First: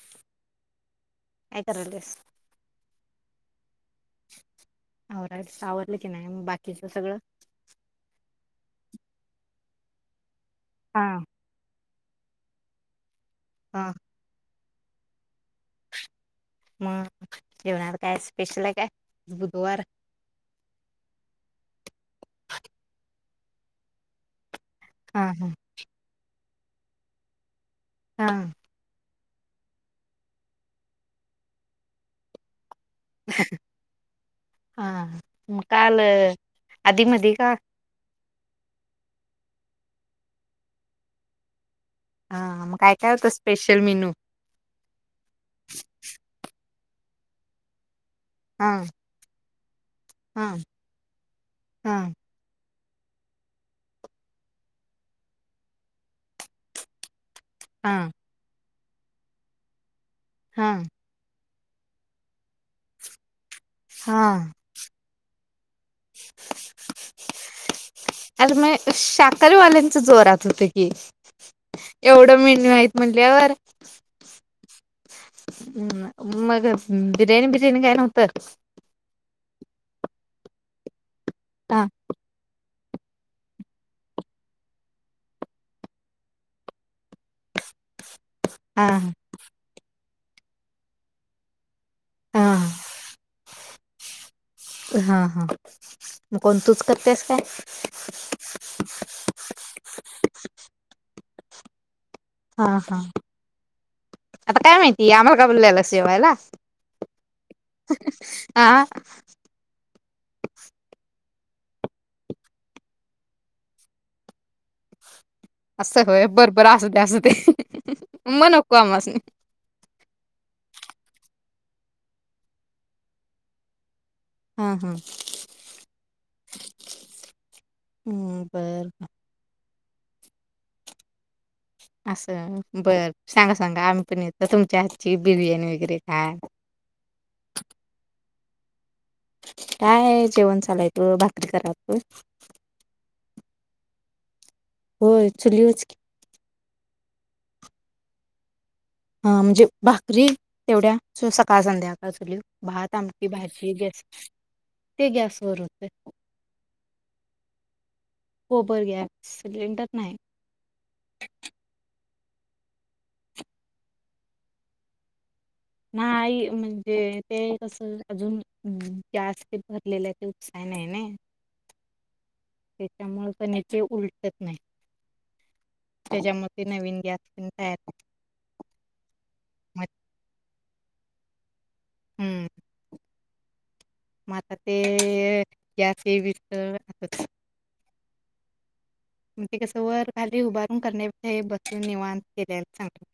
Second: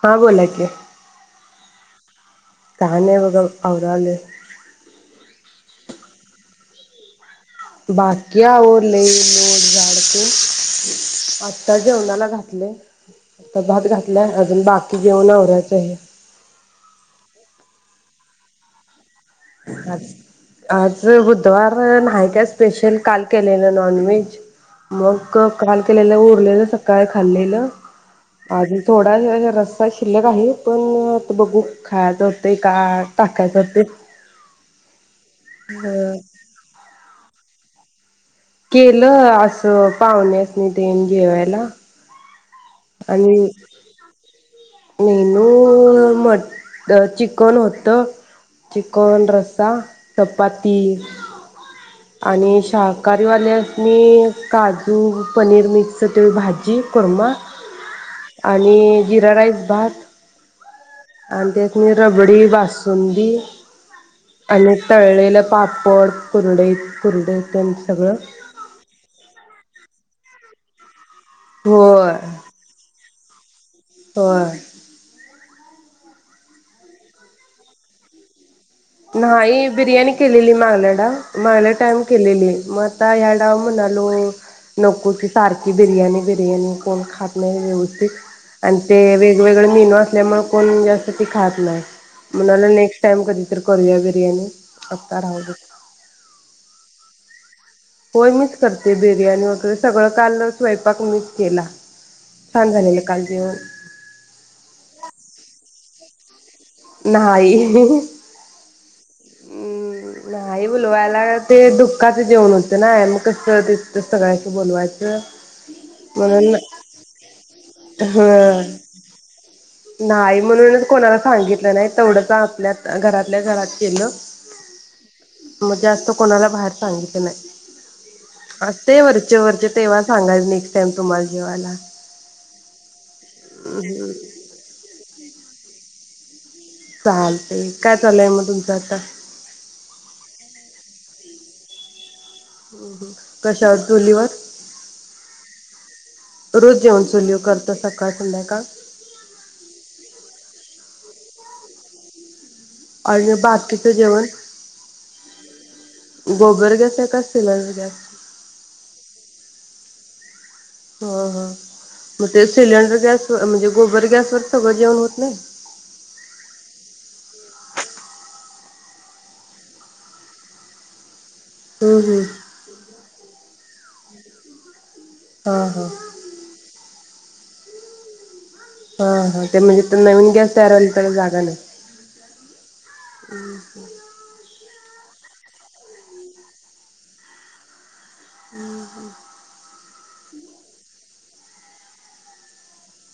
हां बोला की. काय करालीयास? काय नाही बघा आवराले. [unintelligible] बाकीचं सगळं. बाकी आवरले. हा [unintelligible] आता जेवणाला घातलय. आता भात हा घातलाय अजून जेवण आवरायचं आहे. मग जेवणार काय स्पेशल आहे काय? बुधवार आज बुधवार नाही का स्पेशल काल केलेलं नॉनव्हेज हा हा मग काल केलेल उरलेलं सकाळ खाल्लेलं हा [unintelligible] [unintelligible] रस्सा शिल्लक आहे पण आता बघू खायचं होत का टाकायचं ते हा म काल आधी [unintelligible] केलं असं पाहुण्यासनी ते [unintelligible] न जेवायला. हा मग काय काय होतं आणि special menu menu mutton, chicken होतं. हा चिकन रस [unintelligible] हा चपाती हा आणि श शाकाहारी वाल्यासनी काजू, पनीर मिक्स ते भाजी कुर्मा हा आणि जिरा राईस भात. हा. आणि त्यासनी रबडी बासुंदी हा आणि तळलेलं पापड कुरडई कुरडया तेन सगळं. च जोरात होत की. होय एवढं मेन्यू आहेत म्हणल्यावर होय. मग बिर्याणी बिर्याणी काय नोव्हतं‌? नाही बिर्याणी केलेली मागल्या डाव. मागल्या हा टाईम केलेली. मग आत आता या डाव म्हणालो, नको ती सारखी बिर्याणी बिर्याणी कोण खात नाही व्यवस्थित. आणि हा ते वेगवेगळे मेन्यू अस त्यामुळे कोण जास्त बी खात नाही. हा म्हणालो नेस्ट टाइम कधी तर करूया बिर्याणी हा आता राहू हा दे मग कोण तूच करतेयस काय? [inaudible] होय, मीच करतेय बिर्याणी वगैरे सगळं काल स्वयंपाक मीच केला. हां छान झालेलं हां काल जेवण आता काय माहिती, आम्हाला काय बोलवलेलत. जेवायला? नाही. हा हम्म नाही बोलवायला, ते दुःखाचं जेवण होतं नाय मग कस दिसत सगळ्याशी बोलवायचं. असं होय, बर म्हणून बर असुदे असदे ह मग नको आम्हासणी. नाही म्हणूनच कोणाला सांगितलं नाही, तेवढंच आपल्यात घरातल्या घरात केलं. हा हा मग जास्त कोणाला बाहेर सांगितल नाही. बर असतंय वरचे वरचे व तेव्हा सांगाईल, नेस्ट टाइम तुम्हासनी. असं बर सांगा सांगा आम्ही पण येतो तुम च्या हातची बिर्याणी वगैरे. [unintelligible] चालते काय चाललंय मग तुमचं आता. काय आहे जेवण चालू आहे. भाकरी करालोय. कशावर चुलीवर? होय चुलीवच की. रोज जेवण चुलीवर करता सकाळ संध्याकाळ. ह म्हणजे भाकरी तेवढ्या, सकाळ संध्याकाळ चुलीवर. भात, आमटी, आणि भाजी बाकीचं गॅस, जेवण ते गॅस वर होतय. गोबर [unintelligible] गोबर गॅस सिलेंडर नाही. ह हा म ते सिलेंडर गॅसवर म्हणजे गोबर गॅसवर सगळं जेवण होत नाही? नाही, म्हणजे ते कसं अजून, गॅस ते भरलेले आहे ते उपसाय नाही ने. हम्म हम्म. त्यामुळे कणी ते उलटत नाही. हां हां त्याच्या मध्ये नवीन, गॅस तेन तयार [unintelligible] हां. ते नाही. म्हणजे नवीन गॅस तयार व्हायला जागा. [unintelligible] हम्म. [inaudible] म आता ते गॅस हे व्हीस तवर [inaudible] म ते कस. वर-खाली उभारून करण्यापेक्षा हे बसून निवांत केल्याल चांगल.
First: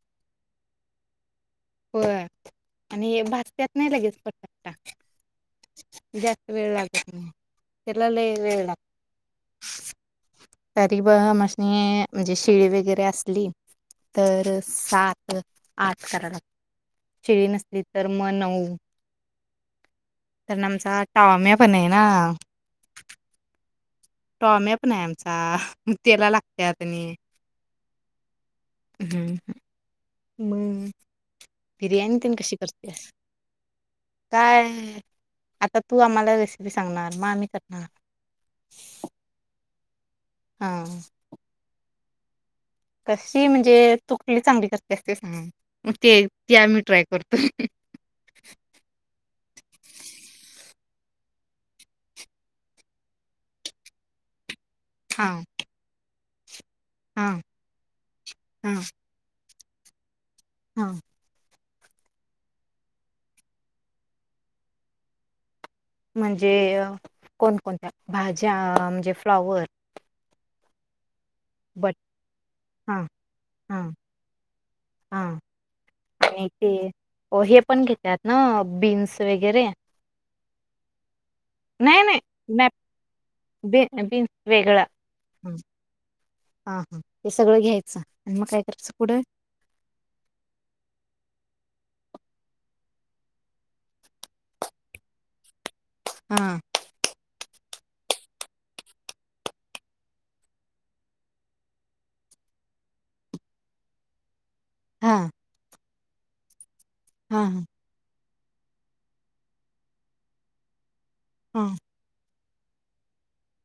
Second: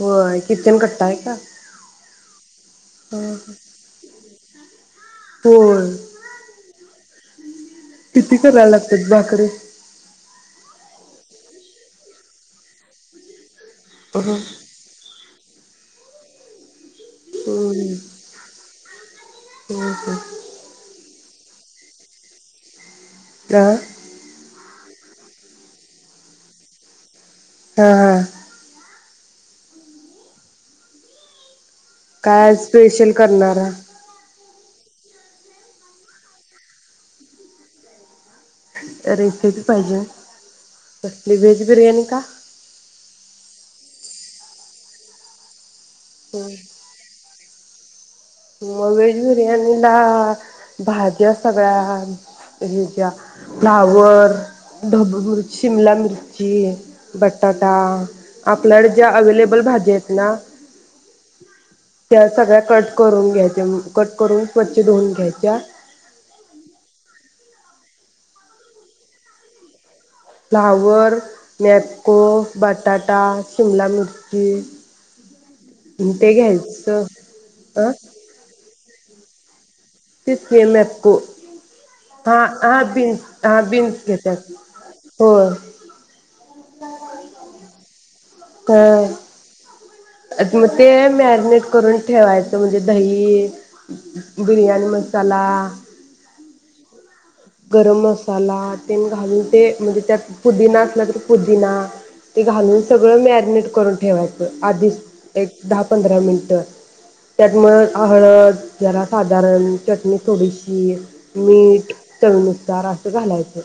होय किचन कट्टा आहे का? होय आणि हे ह भाजत्यात नाही लगेच होय पटा-पटा जास्त वेळ लागत नाही त्याला लई किती वेळ करायला लागतात भाकरी? लागतोय, तरी ब आम्हस्नी म्हणजे शीळी वगैरे असली. हा तर सात आठ कराय लगत्यात. शिळी नसली तर म नऊ. हम. टॉम्या पण नाही ना. [unintelligible] नाही आमचा त्याला लागत्यात आणि हां हां. हम् हम. बिर्याणी त काय कशी करतेस स्पेशल करणारा काय? आता तू आम्हाला रेसिपी सांगणार म आम्ही करणार. रेसीपी पाहिजे हा कसली व्हेज बिर्याणी का? कशी म्हणजे तु कुठली चांगली करतेस ते सांग. ते ते आम्ही ट्राय करतो. [unintelligible] मग व्हेज बिर्याणीला भाज्या सगळ्या हे ज्या फ्लॉवर ढब्बू हा मिरची, शिमला मिरची म्हणजे हा बटाटा हा आपल्याडे ज्या अवेलेबल अवेलेबल भाजी आहेत ना. हा. त्या सगळ्या कट करून घ्याय. कट करून स्वच्छ धुवून घ्यायच्या, म्हणजे कोणकोणत्या भाज्या म्हणजे फ्लॉवर फ्लॉवर. बट मॅप्को हा बटाटा हा शिमला मिरची हा ते आणि घ्यायच हो हे पण अं घेतात ना बीन्स वगैरे तेच की मॅप्को नाही नाही मॅप, हा बीन्स बिन्स घेतात वेगळा हो हा हा हे सगळं घ्यायचं आणि मग काय करायचं पुढं? मग ते मॅगनेट करून ठेवायचं म्हणजे दही, बिर्याणी मसाला हां. गरम मसाला तेन घालून ते म्हणजे त्यात पुदिना असला तर पुदिना ते घालून सगळं मॅग नेट करून ठेवायचं. आधीच हा एक दहा पंधरा मिनट. हां, त्यात हां. मग हळद जरा साधारण चटणी थोडीशी. हां, मीठ चवीनुसार असं घालायचं.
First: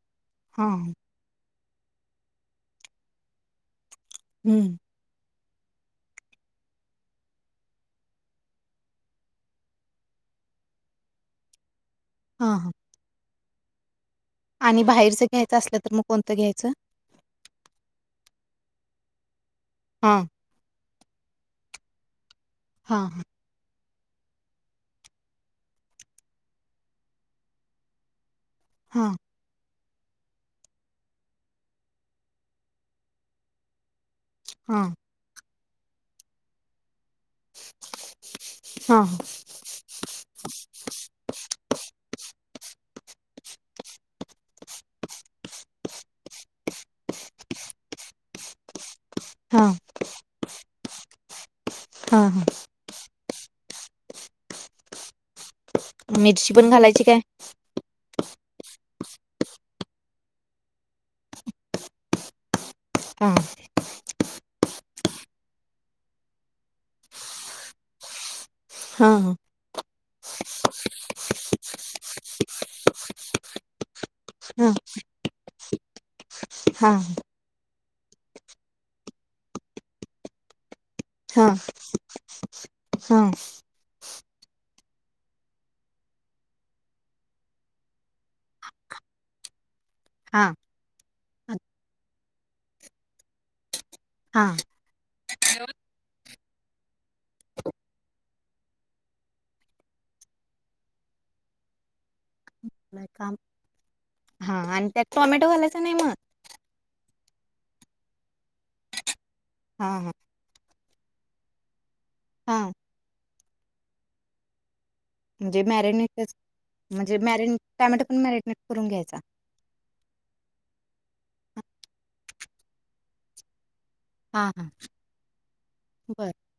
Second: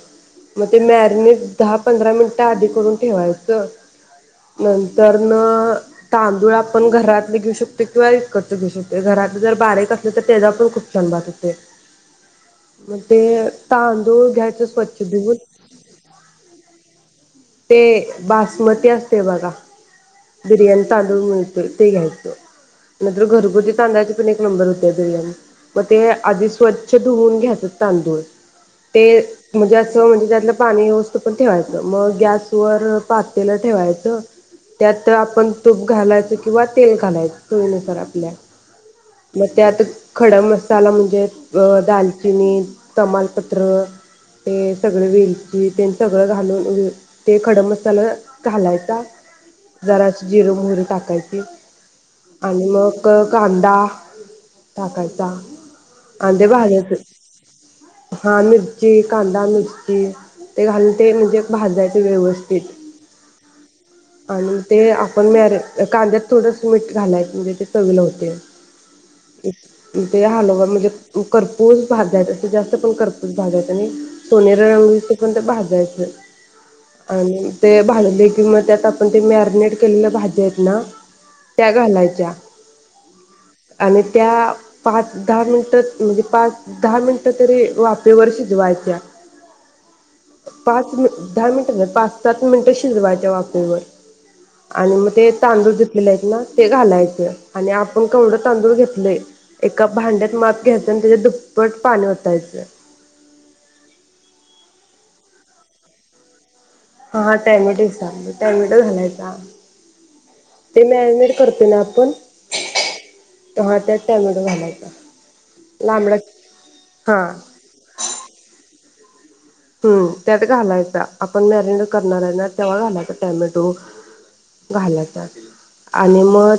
म ते हां, मॅरिनेट दहा-पंधरा मिनिटं आधी करून ठेवायचं. हं. नंतर म तांदूळ आपण घरातले घेऊ शकतो किंवा विकतच घेऊ शकतोय. घरात जर बारीक असले तर त्याचा पण खूप छान भात होतोय. हा ह. ते तां आणि बाहेरच घ्यायचं असलं तर मग कोणतं घ्यायचं? ते बासमती असतयं बघा. हां, बिरयाणी तांदूळ मिळतो ते घ्यायचं. हां, हां, नाहीतर घरगुती तांदळाचे पण एक नंबर असतात [unintelligible] मग ते आधी स्वच्छ धुवून घ्यायच तांदूळ. ते हां, मुज्या म्हणजे त्यातलं पाणी येऊ स्तोपतर ठेवायच मग गॅसवर पातेलं ठेवायचं. हां, त्यात आपण तूप घालायचं किंवा तेल घालायचं. हां, मग त्यात खडा मसाला म्हणजे अ दालचिनी तमाल पत्र. ते सगळे वेलची तेनं सगळं घालून. होयं. ते खडा मसाला घालायचा हां, जराशी जिरं मोहरी टाकायची हां, हां. आणि मग कांदा टाकायचा मिरची पण घालायची काय हां मिरची कांदा मिरची ते घालून ते म्हणजे भाजायचे ते व्यवस्थित हा आणि ते आपण मॅर कांद्यात थोडस मीठ घालाय म्हणजे ते चवील होते हा ह ते हलोवा म्हणजे कर्पूस भाजाय असं जास्त पण कर्पूस भाजायच आणि सोनेर हां, रंग येई तो पर्यंत ते भाजायच हां, आणि ते भालले किंवा त्यात आपण ते मॅरिनेट केलेल्या भाज्या आहेत ना हां, त्या घालायच्या हां, आणि त्या पाच दहा मिनिट म्हणजे पाच दहा मिनिटं तरी वापेवर शिजवायच्या हां, पाच मि दहा हां, मिनट पाच सात मिनिटं शिजवायच्या वाफेवर हां. आणि मग ते तांदूळ घेतलेले आहेत ना ते घालायचे आणि आपण कवडं तांदूळ घेतले एका भांड्यात माप घ्यायचं आणि त्याच्या दुप्पट पाणी होतायचं लय काम हां आणि त्यात टोमॅटो घालायच नाही मग हा टायमेटिक टायमेटो घालायचा हा हा ते मॅरिनेट करते ना आपण हां. हा त्यात टॅमॅटो घालायचा म्हणजे लांबडा मॅरिनेटच म्हणजे हा मॅरिने ट्यामॅटो पण मॅरिने करून घ्यायचा हम्म त्यात घालायचा आपण मॅरिनेट करणार आहे ना तेव्हा घालायचा टॅमॅटो हां, हां. घालायचा आणि बरं. मग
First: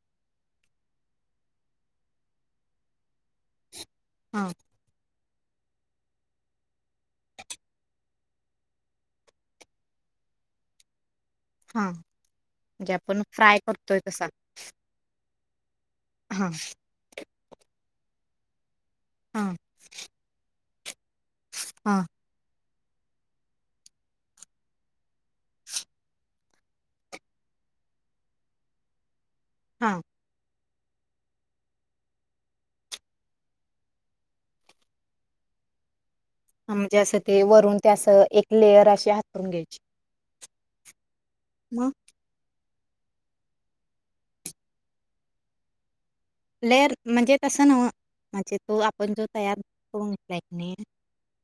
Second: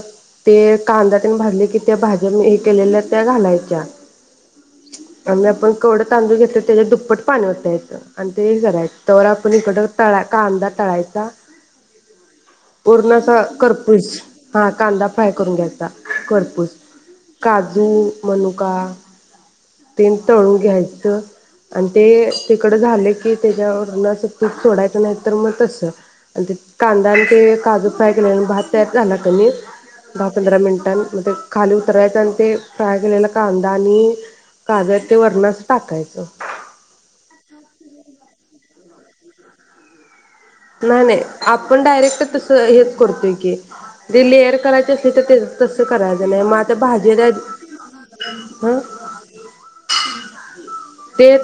ते कांदा तने भाजले की त्या भाज्या मी हे केलेल्या त्या घालायच्या हा आम्ही आपण केवडं तांदळ घेतोय त्याच्या दुप्प पट पाणि वतायच आणि ते करायच तवर आपण इकडं तळा कांदा तळायचा हां. म्हणजे पूर्ण आपण अस फ्राय करतोय कर्पूस तसा? हा कांदा फ्राय करून घ्यायचा हां, कर्पूस काजू मनुका हां, तेन तळून घ्यायचं आणि हां, ते तिकड झाले की त्याच्यावरन तूप सोडायचं नाही तर मग तस आणि ते कांदा आणि ते काजू फ्राय केल्याल भात त्यात घाला आणि हां. दहा पंधरा मिनट खाली उतरायचं आणि ते फ्राय केलेला कांदा आणि काजू ते वरणच अस टाकायचं. म्हणजे असं ते वरून ते असं एक लेयर अशी हातरून घ्यायची. नाही नाही आपण मग डायरेक्ट तसं हे करतोय की. ते लेअर करायचे असले तर तस करा लेअर म्हणजे तस न्हव, म्हणजे ह तो आपण जो तयार करून नाइ ते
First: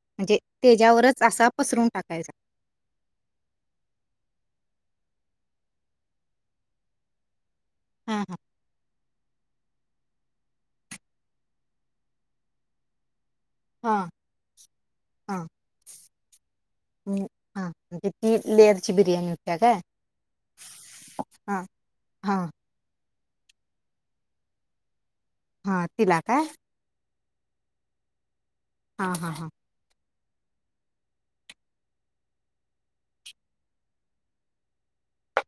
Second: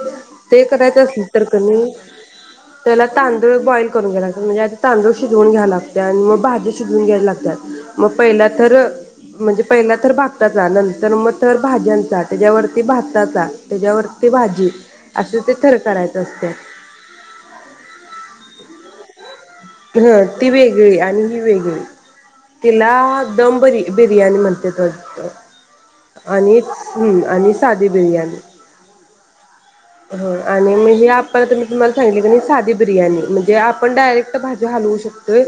ते करायचं असल तर असा कनी, पसरून टाकायचा. त्याला तांदूळ बॉईल करून घेयला लागत्यात. म्हणजे आ तांदूळ शिजवून घ्या लागत्या आणि मग भाजी शिजवून घ्यायला लागत्या. मग हा हा पहिला तर म्हणजे पहिला थर भाताचा नंतर मग थर भाज्यांचा त्याज्यावरती भा ताचा त्याज्यावर हा भाजी असे हा ते थर करायचं असत्यात. लेयरची बिर्याणी. होत्या काय ह ती वेगळी आणि ही हा वेगळी. हा तिला दम बर बिर्याणी म्हणत्यात वाटतं. हा तिला काय? आणि हं आणि साधी बिर्याणी. हा हा हा. हो आणि म्हणजे आपण मी तुम्हाला सांगितलं कणी साधी बिर्याणी, म्हणजे आपण डायरेक्ट भाजी हालवू शकतोय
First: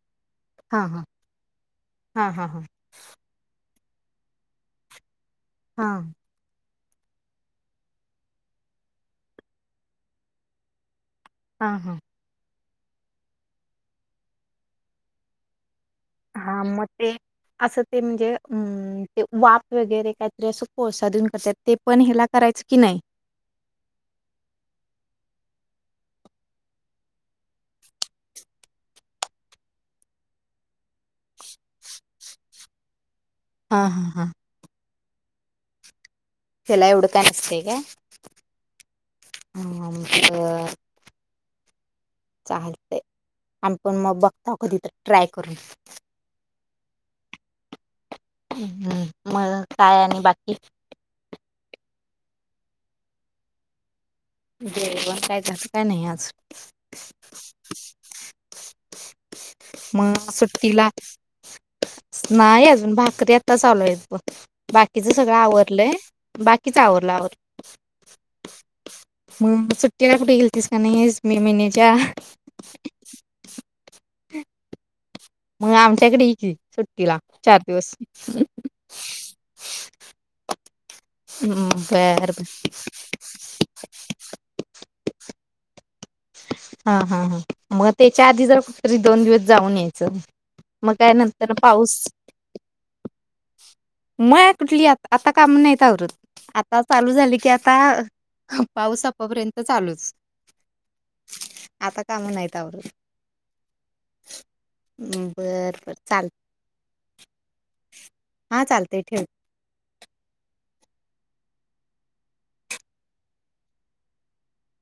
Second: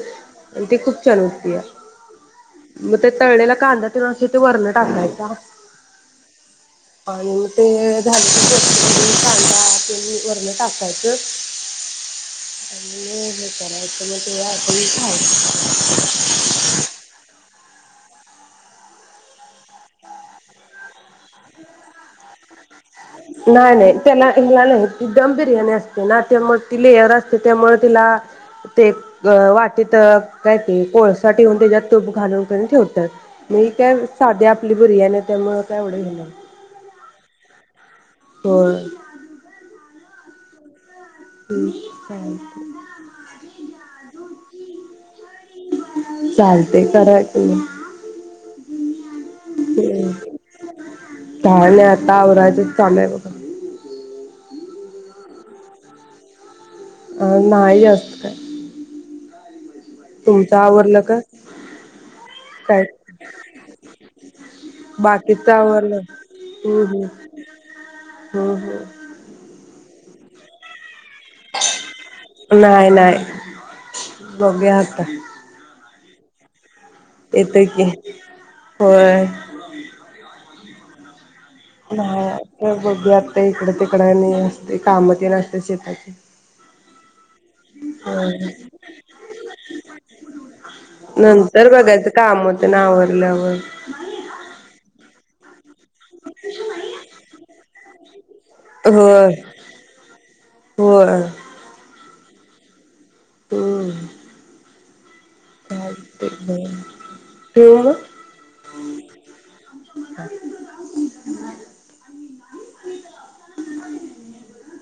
आणि ती हा हा खूप छान होतीया. हा हा हा मग ते तळलेला कांदा ते वरन टाकायचा. हा. आणि मग ते झाल की कांदा तेन वरण टाकायचं. हा हा. आणि [unintelligible] हा मग ते असं ते म्हणजे अ ते वाफ वगैरे काहीतरी असं कोळसा तेन करत्यात, ते पण ह्याला करायचं? की नाही नाही नाही त्याला ह्यला नाही, ती दम बिर्याणी अस ना त्यामुळे ति लेअर असते त्यामुळ तिला ते वाटीत काय ते कोळसा ठेऊन त्याच्यात तूप घालून कणी ठेवतात. ही हा काय हा हा साधी आपली बिर्याणी त्यामुळे का एवढ हे नाही. त्याला एवढं काय नसतंय काय? होय ह अ हम्म चालतय आणि पण मग बघ ताकोतित ट्राय करून ते करायच हम्म मग काय आणि बाकी काय नाही आता आवरायचंच चाललंय बघा ते पण कायचं काय नाही आज अ नाही जास्त काय मग तुमचं सुट्टीला आवरलं का नाही काय अजून भाकरी आताच चालू आहेत बग बाकीच सगळं आवरलंय बाकीच हम्म हम्म आवरलं आवरल हम्म हम्म सुट्टीला कुठे गेलतीस काय नाही? नाही नाही बघूया आता मग आमच्याकडे ये की तिला चार येतय की दिवस होय हम्म, बर बर ह बघू आता इकड तिकड आणि असतय काम तेन असत्यात शेताची हा हा हा मग त्याच्या होय आधी जर कुठ तरी दोन दिवस जाऊन यायचं मग काय नंतरन नंतर पाऊस बघायचं काम तेन आवरल्यावर म कुठली आ आता काम नाहीत आता चालू झाली की पा पाऊस होय आपपर्यंत चालूच होय आता काम नाहीवरून हम बरं बर चाल हा चालतंय ठेव. हो ह